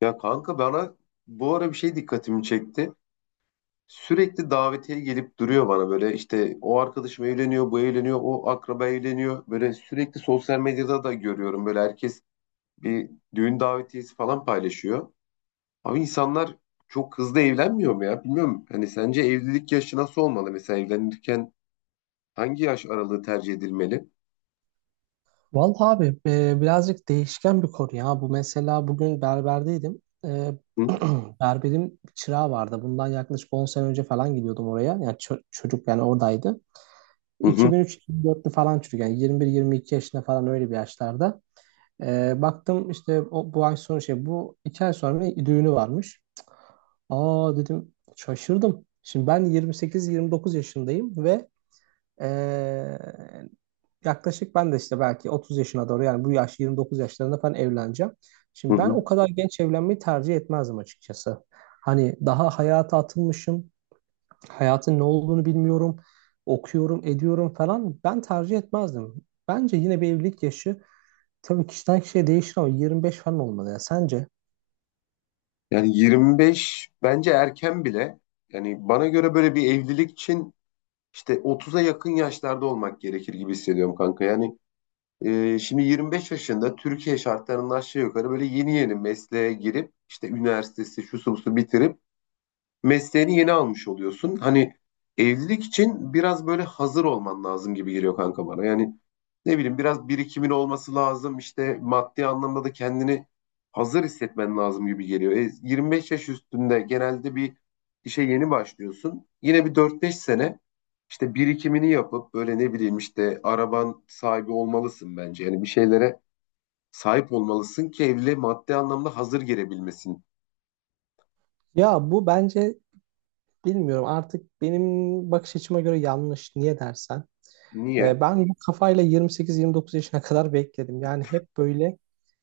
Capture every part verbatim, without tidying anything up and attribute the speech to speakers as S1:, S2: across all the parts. S1: Ya kanka bana bu ara bir şey dikkatimi çekti. Sürekli davetiye gelip duruyor bana böyle işte o arkadaşım evleniyor, bu evleniyor, o akraba evleniyor. Böyle sürekli sosyal medyada da görüyorum böyle herkes bir düğün davetiyesi falan paylaşıyor. Abi insanlar çok hızlı evlenmiyor mu ya? Bilmiyorum. Hani sence evlilik yaşı nasıl olmalı? Mesela evlenirken hangi yaş aralığı tercih edilmeli?
S2: Vallahi abi e, birazcık değişken bir konu ya. Bu mesela bugün berberdeydim. E,
S1: Hı
S2: berberim çırağı vardı. Bundan yaklaşık on sene önce falan gidiyordum oraya. Yani ço- çocuk yani oradaydı.
S1: hı hı.
S2: iki bin üç iki bin dörtlü falan çocuk yani yirmi bir yirmi iki yaşında falan öyle bir yaşlarda. E, baktım işte o, bu ay sonra şey bu iki ay sonra bir düğünü varmış. Aa dedim, şaşırdım. Şimdi ben yirmi sekiz yirmi dokuz yaşındayım ve e, yaklaşık ben de işte belki otuz yaşına doğru, yani bu yaş yirmi dokuz yaşlarında falan evleneceğim. Şimdi ben
S1: Hı.
S2: o kadar genç evlenmeyi tercih etmezdim açıkçası. Hani daha hayata atılmışım. Hayatın ne olduğunu bilmiyorum. Okuyorum, ediyorum falan. Ben tercih etmezdim. Bence yine bir evlilik yaşı tabii kişiden kişiye değişir ama yirmi beş falan olmalı ya. Sence?
S1: Yani yirmi beş bence erken bile. Yani bana göre böyle bir evlilik için İşte otuza yakın yaşlarda olmak gerekir gibi hissediyorum kanka. Yani e, şimdi yirmi beş yaşında Türkiye şartlarının aşağı yukarı böyle yeni yeni mesleğe girip işte üniversitesi şusu busu bitirip mesleğini yeni almış oluyorsun. Hani evlilik için biraz böyle hazır olman lazım gibi geliyor kanka bana. Yani ne bileyim biraz birikimin olması lazım. İşte maddi anlamda da kendini hazır hissetmen lazım gibi geliyor. E, yirmi beş yaş üstünde genelde bir işe yeni başlıyorsun. Yine bir dört beş sene işte birikimini yapıp böyle ne bileyim işte araban sahibi olmalısın bence. Yani bir şeylere sahip olmalısın ki evliliğe maddi anlamda hazır girebilmesin.
S2: Ya bu bence bilmiyorum, artık benim bakış açıma göre yanlış. Niye dersen?
S1: Niye?
S2: Ee, Ben bu kafayla yirmi sekiz yirmi dokuz yaşına kadar bekledim. Yani hep böyle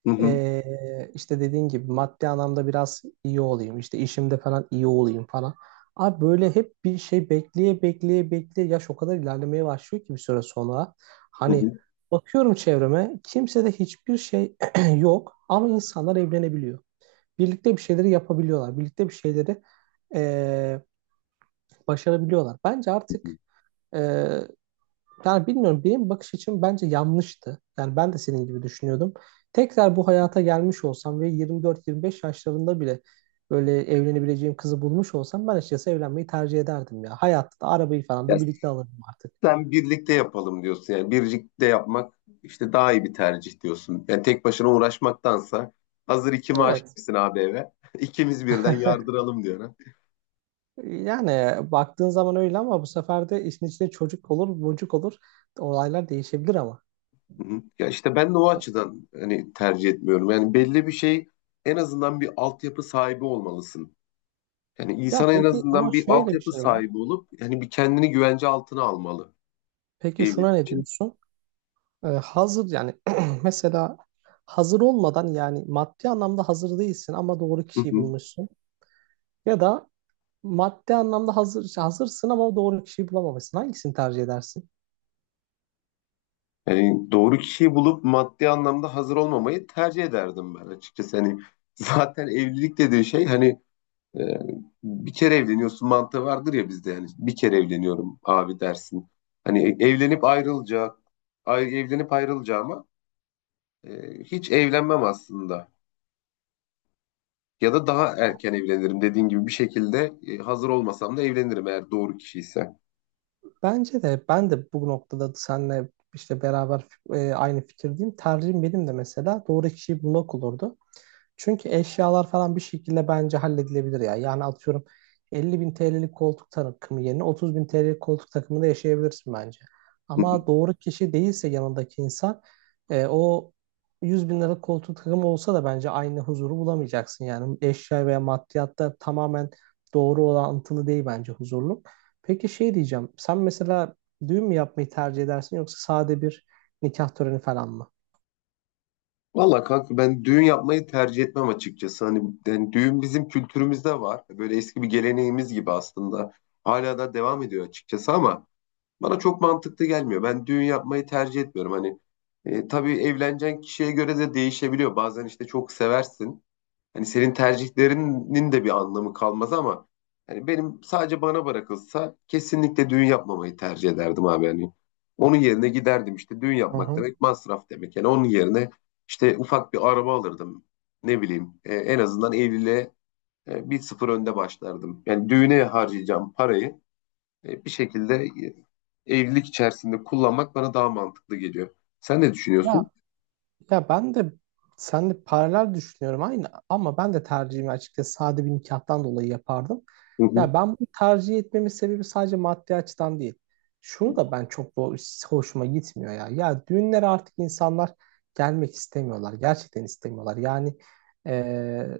S1: Hı hı.
S2: Ee, işte dediğin gibi maddi anlamda biraz iyi olayım, işte işimde falan iyi olayım falan. Abi böyle hep bir şey bekleye bekleye bekleye yaş o kadar ilerlemeye başlıyor ki bir süre sonra.
S1: Hı
S2: Hani
S1: hı.
S2: bakıyorum çevreme, kimsede hiçbir şey yok ama insanlar evlenebiliyor. Birlikte bir şeyleri yapabiliyorlar. Birlikte bir şeyleri ee, başarabiliyorlar. Bence artık yani bilmiyorum, benim bakış açım bence yanlıştı. Yani ben de senin gibi düşünüyordum. Tekrar bu hayata gelmiş olsam ve yirmi dört yirmi beş yaşlarında bile böyle evlenebileceğim kızı bulmuş olsam ben açıkçası evlenmeyi tercih ederdim ya. Hayatta da arabayı falan
S1: Ya,
S2: da birlikte alırdım artık.
S1: sen birlikte yapalım diyorsun. Yani birlikte yapmak işte daha iyi bir tercih diyorsun. Yani tek başına uğraşmaktansa hazır iki maaş
S2: Evet.
S1: gitsin abi eve. İkimiz birden yardıralım diyor, ha.
S2: Yani baktığın zaman öyle ama bu sefer de işin içinde çocuk olur, bocuk olur. Olaylar değişebilir ama.
S1: Hı hı. Ya işte ben de o açıdan hani tercih etmiyorum. Yani belli bir şey, en azından bir altyapı sahibi olmalısın. Yani
S2: Ya
S1: insan en
S2: peki, ama
S1: azından bir
S2: şöyle bir
S1: altyapı
S2: şey var.
S1: sahibi olup yani bir kendini güvence altına almalı
S2: Peki
S1: evlilik
S2: şuna ne
S1: için.
S2: diyorsun? Ee, hazır yani mesela hazır olmadan, yani maddi anlamda hazır değilsin ama doğru
S1: Hı
S2: kişiyi
S1: hı.
S2: bulmuşsun. Ya da maddi anlamda hazır hazırsın ama doğru kişiyi bulamamışsın. Hangisini tercih edersin?
S1: Yani doğru kişiyi bulup maddi anlamda hazır olmamayı tercih ederdim ben açıkçası. Hani zaten evlilik dediği şey hani e, bir kere evleniyorsun mantığı vardır ya bizde, yani bir kere evleniyorum abi dersin. Hani e, evlenip ayrılacak, ay- evlenip ayrılacağıma e, hiç evlenmem aslında. Ya da daha erken evlenirim dediğin gibi, bir şekilde e, hazır olmasam da evlenirim eğer doğru kişi ise.
S2: Bence de ben de bu noktada seninle işte beraber e, aynı fikirdeyim. Tercihim benim de mesela doğru kişiyi bulmak olurdu. Çünkü eşyalar falan bir şekilde bence halledilebilir ya. Yani atıyorum, elli bin T L'lik koltuk takımı yerine otuz bin T L'lik koltuk takımında yaşayabilirsin bence. Ama doğru kişi değilse yanındaki insan, e, o yüz bin liralık koltuk takımı olsa da bence aynı huzuru bulamayacaksın. Yani eşya veya maddiyatta tamamen doğru orantılı değil bence huzurluk. Peki şey diyeceğim. Sen mesela düğün mü yapmayı tercih edersin, yoksa sade bir nikah töreni falan mı?
S1: Valla kanka ben düğün yapmayı tercih etmem açıkçası. Hani yani düğün bizim kültürümüzde var. Böyle eski bir geleneğimiz gibi aslında. Hala da devam ediyor açıkçası ama bana çok mantıklı gelmiyor. Ben düğün yapmayı tercih etmiyorum. Hani e, tabii evleneceğin kişiye göre de değişebiliyor. Bazen işte çok seversin. Hani senin tercihlerinin de bir anlamı kalmaz ama hani benim sadece bana bırakılsa kesinlikle düğün yapmamayı tercih ederdim abi. Yani onun yerine giderdim, işte düğün
S2: Hı
S1: yapmak
S2: hı.
S1: demek masraf demek. Yani onun yerine işte ufak bir araba alırdım. Ne bileyim, e, en azından evliliğe e, bir sıfır önde başlardım. Yani düğüne harcayacağım parayı e, bir şekilde e, evlilik içerisinde kullanmak bana daha mantıklı geliyor. Sen ne düşünüyorsun?
S2: Ya Ya ben de seninle paralel düşünüyorum aynı, ama ben de tercihimi açıkçası sade bir nikahtan dolayı yapardım.
S1: Hı hı,
S2: Ya ben bunu tercih etmemin sebebi sadece maddi açıdan değil. Şunu da ben çok bo- hoşuma gitmiyor ya. Ya düğünlere artık insanlar gelmek istemiyorlar. Gerçekten istemiyorlar. Yani eee,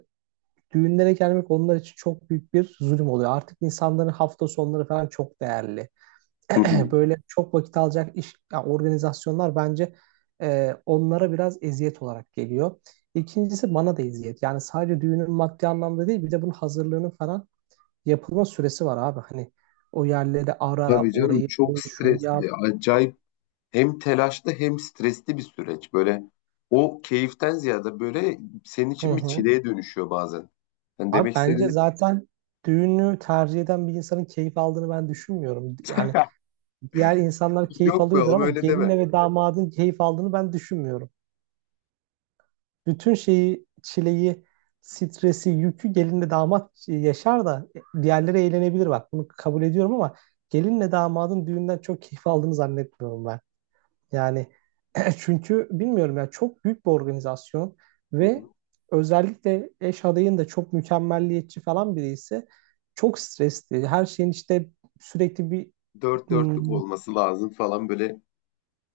S2: düğünlere gelmek onlar için çok büyük bir zulüm oluyor. Artık insanların hafta sonları falan çok değerli.
S1: hı hı.
S2: Böyle çok vakit alacak iş ya, organizasyonlar bence e, onlara biraz eziyet olarak geliyor. İkincisi bana da eziyet. Yani sadece düğünün maddi anlamda değil, bir de bunun hazırlığının falan yapılma süresi var abi. Hani o yerleri ara,
S1: Tabii canım,
S2: orayı
S1: çok
S2: bul, şunu
S1: stresli,
S2: yap.
S1: acayip hem telaşlı hem stresli bir süreç. Böyle o keyiften ziyade böyle senin
S2: Hı
S1: için bir
S2: hı.
S1: çileye dönüşüyor bazen. Yani
S2: Abi
S1: demek
S2: bence
S1: istediğim,
S2: zaten düğünü tercih eden bir insanın keyif aldığını ben düşünmüyorum. Yani diğer insanlar keyif
S1: yok be
S2: alıyordur
S1: oğlum
S2: ama
S1: öyle deme.
S2: gelinle ve damadın keyif aldığını ben düşünmüyorum. Bütün şeyi, çileyi, stresi, yükü gelinle damat yaşar da diğerleri eğlenebilir bak. Bunu kabul ediyorum ama gelinle damadın düğünden çok keyif aldığını zannetmiyorum ben. Yani çünkü bilmiyorum ya, çok büyük bir organizasyon
S1: Hı
S2: ve
S1: hı.
S2: özellikle eş adayın da çok mükemmelliyetçi falan biri ise çok stresli. Her şeyin işte sürekli bir...
S1: Dört
S2: Hmm.
S1: dörtlük olması lazım falan, böyle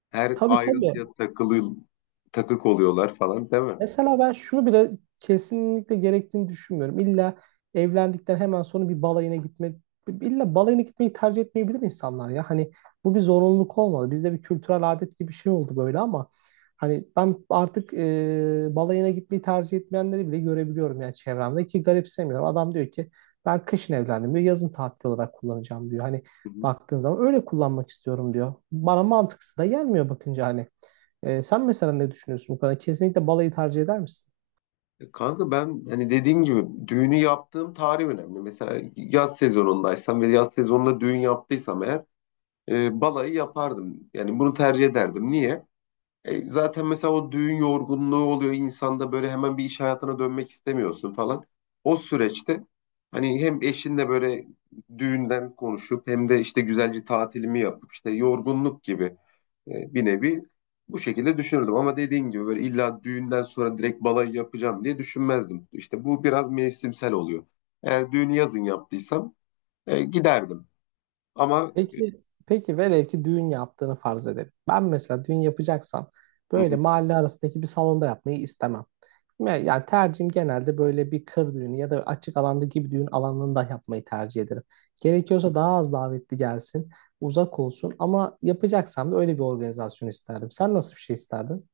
S1: her
S2: Tabii, tabii.
S1: ayrıntıya takılı takık oluyorlar falan değil mi?
S2: Mesela ben şunu bile kesinlikle gerektiğini düşünmüyorum. İlla evlendikten hemen sonra bir balayına gitmek, illa balayına gitmeyi tercih etmeyebilir insanlar ya. Hani bu bir zorunluluk olmalı. Bizde bir kültürel adet gibi bir şey oldu böyle ama hani ben artık e, balayına gitmeyi tercih etmeyenleri bile görebiliyorum yani çevremde ki garipsemiyorum. Adam diyor ki, ben kışın evlendim diyor, yazın tatil olarak kullanacağım diyor. Hani
S1: Hı hı.
S2: baktığın zaman öyle kullanmak istiyorum diyor. Bana mantıksız da gelmiyor bakınca hani. Ee, sen mesela ne düşünüyorsun bu konuda? Kesinlikle balayı tercih eder misin?
S1: E kanka, ben hani dediğim gibi düğünü yaptığım tarih önemli. Mesela yaz sezonundaysam ve yaz sezonunda düğün yaptıysam eğer e, balayı yapardım. Yani bunu tercih ederdim. Niye? E, zaten mesela o düğün yorgunluğu oluyor insanda, böyle hemen bir iş hayatına dönmek istemiyorsun falan. O süreçte hani hem eşinle böyle düğünden konuşup hem de işte güzelce tatilimi yapıp işte yorgunluk gibi e, bir nevi bu şekilde düşünürdüm. Ama dediğin gibi böyle illa düğünden sonra direkt balayı yapacağım diye düşünmezdim. İşte bu biraz mevsimsel oluyor. Eğer düğünü yazın yaptıysam e, giderdim. Ama
S2: Peki, peki velev ki düğün yaptığını farz edelim. Ben mesela düğün yapacaksam böyle mahalle arasındaki bir salonda yapmayı istemem. Me- Yani tercihim genelde böyle bir kır düğünü ya da açık alanda gibi düğün alanında yapmayı tercih ederim. Gerekiyorsa daha az davetli gelsin, uzak olsun ama yapacaksam da öyle bir organizasyon isterdim. Sen nasıl bir şey isterdin?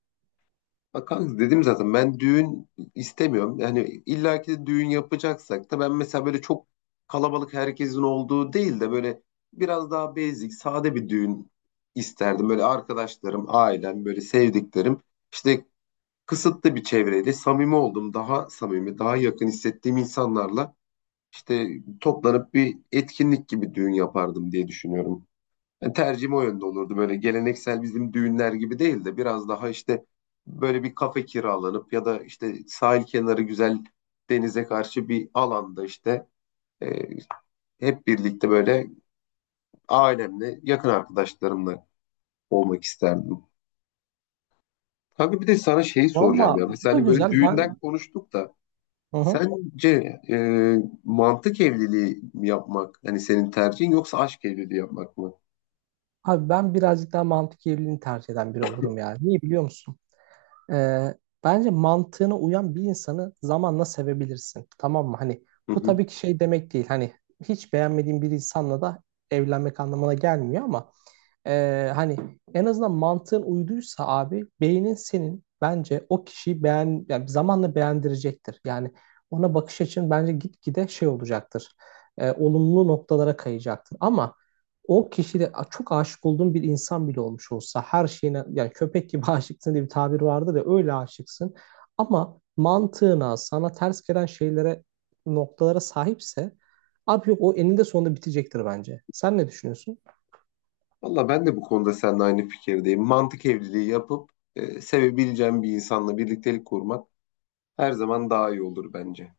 S1: bak kanka, dedim zaten ben düğün istemiyorum. Yani illaki de düğün yapacaksak da ben mesela böyle çok kalabalık herkesin olduğu değil de böyle biraz daha basic, sade bir düğün isterdim. Böyle arkadaşlarım, ailem, böyle sevdiklerim. İşte kısıtlı bir çevreyle samimi oldum. Daha samimi, daha yakın hissettiğim insanlarla işte toplanıp bir etkinlik gibi düğün yapardım diye düşünüyorum. Yani tercihim o yönde olurdu. Böyle geleneksel bizim düğünler gibi değil de biraz daha işte böyle bir kafe kiralanıp ya da işte sahil kenarı güzel denize karşı bir alanda işte e, hep birlikte böyle ailemle yakın arkadaşlarımla olmak isterdim. Kanka bir de sana şeyi soracağım
S2: Valla
S1: ya.
S2: bu
S1: Mesela
S2: da
S1: hani böyle
S2: güzel.
S1: düğünden
S2: Ben,
S1: konuştuk da
S2: hı hı.
S1: sence e, mantık evliliği mi yapmak hani senin tercihin, yoksa aşk evliliği yapmak mı?
S2: Abi ben birazcık daha mantık evliliğini tercih eden biri olurum yani. Niye biliyor musun? Ee, Bence mantığına uyan bir insanı zamanla sevebilirsin. Tamam mı? Hani
S1: Hı
S2: bu
S1: hı.
S2: tabii ki şey demek değil. Hani hiç beğenmediğin bir insanla da evlenmek anlamına gelmiyor ama ee, hani en azından mantığın uyduysa abi, beynin senin bence o kişiyi beğen yani zamanla beğendirecektir. Yani ona bakış açın bence gitgide şey olacaktır. Ee, olumlu noktalara kayacaktır. Ama o kişide çok aşık olduğun bir insan bile olmuş olsa her şeyine, yani köpek gibi aşıksın diye bir tabir vardır ya, öyle aşıksın. Ama mantığına sana ters gelen şeylere, noktalara sahipse abi yok, o eninde sonunda bitecektir bence. Sen ne düşünüyorsun?
S1: Valla ben de bu konuda seninle aynı fikirdeyim. Mantık evliliği yapıp e, sevebileceğim bir insanla birliktelik kurmak her zaman daha iyi olur bence.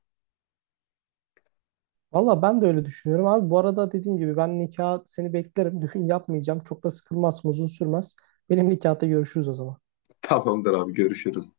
S2: Valla ben de öyle düşünüyorum abi. Bu arada dediğim gibi ben nikah seni beklerim. Düğün yapmayacağım. Çok da sıkılmaz, uzun sürmez. Benim nikahta görüşürüz o zaman.
S1: Tamamdır abi, görüşürüz.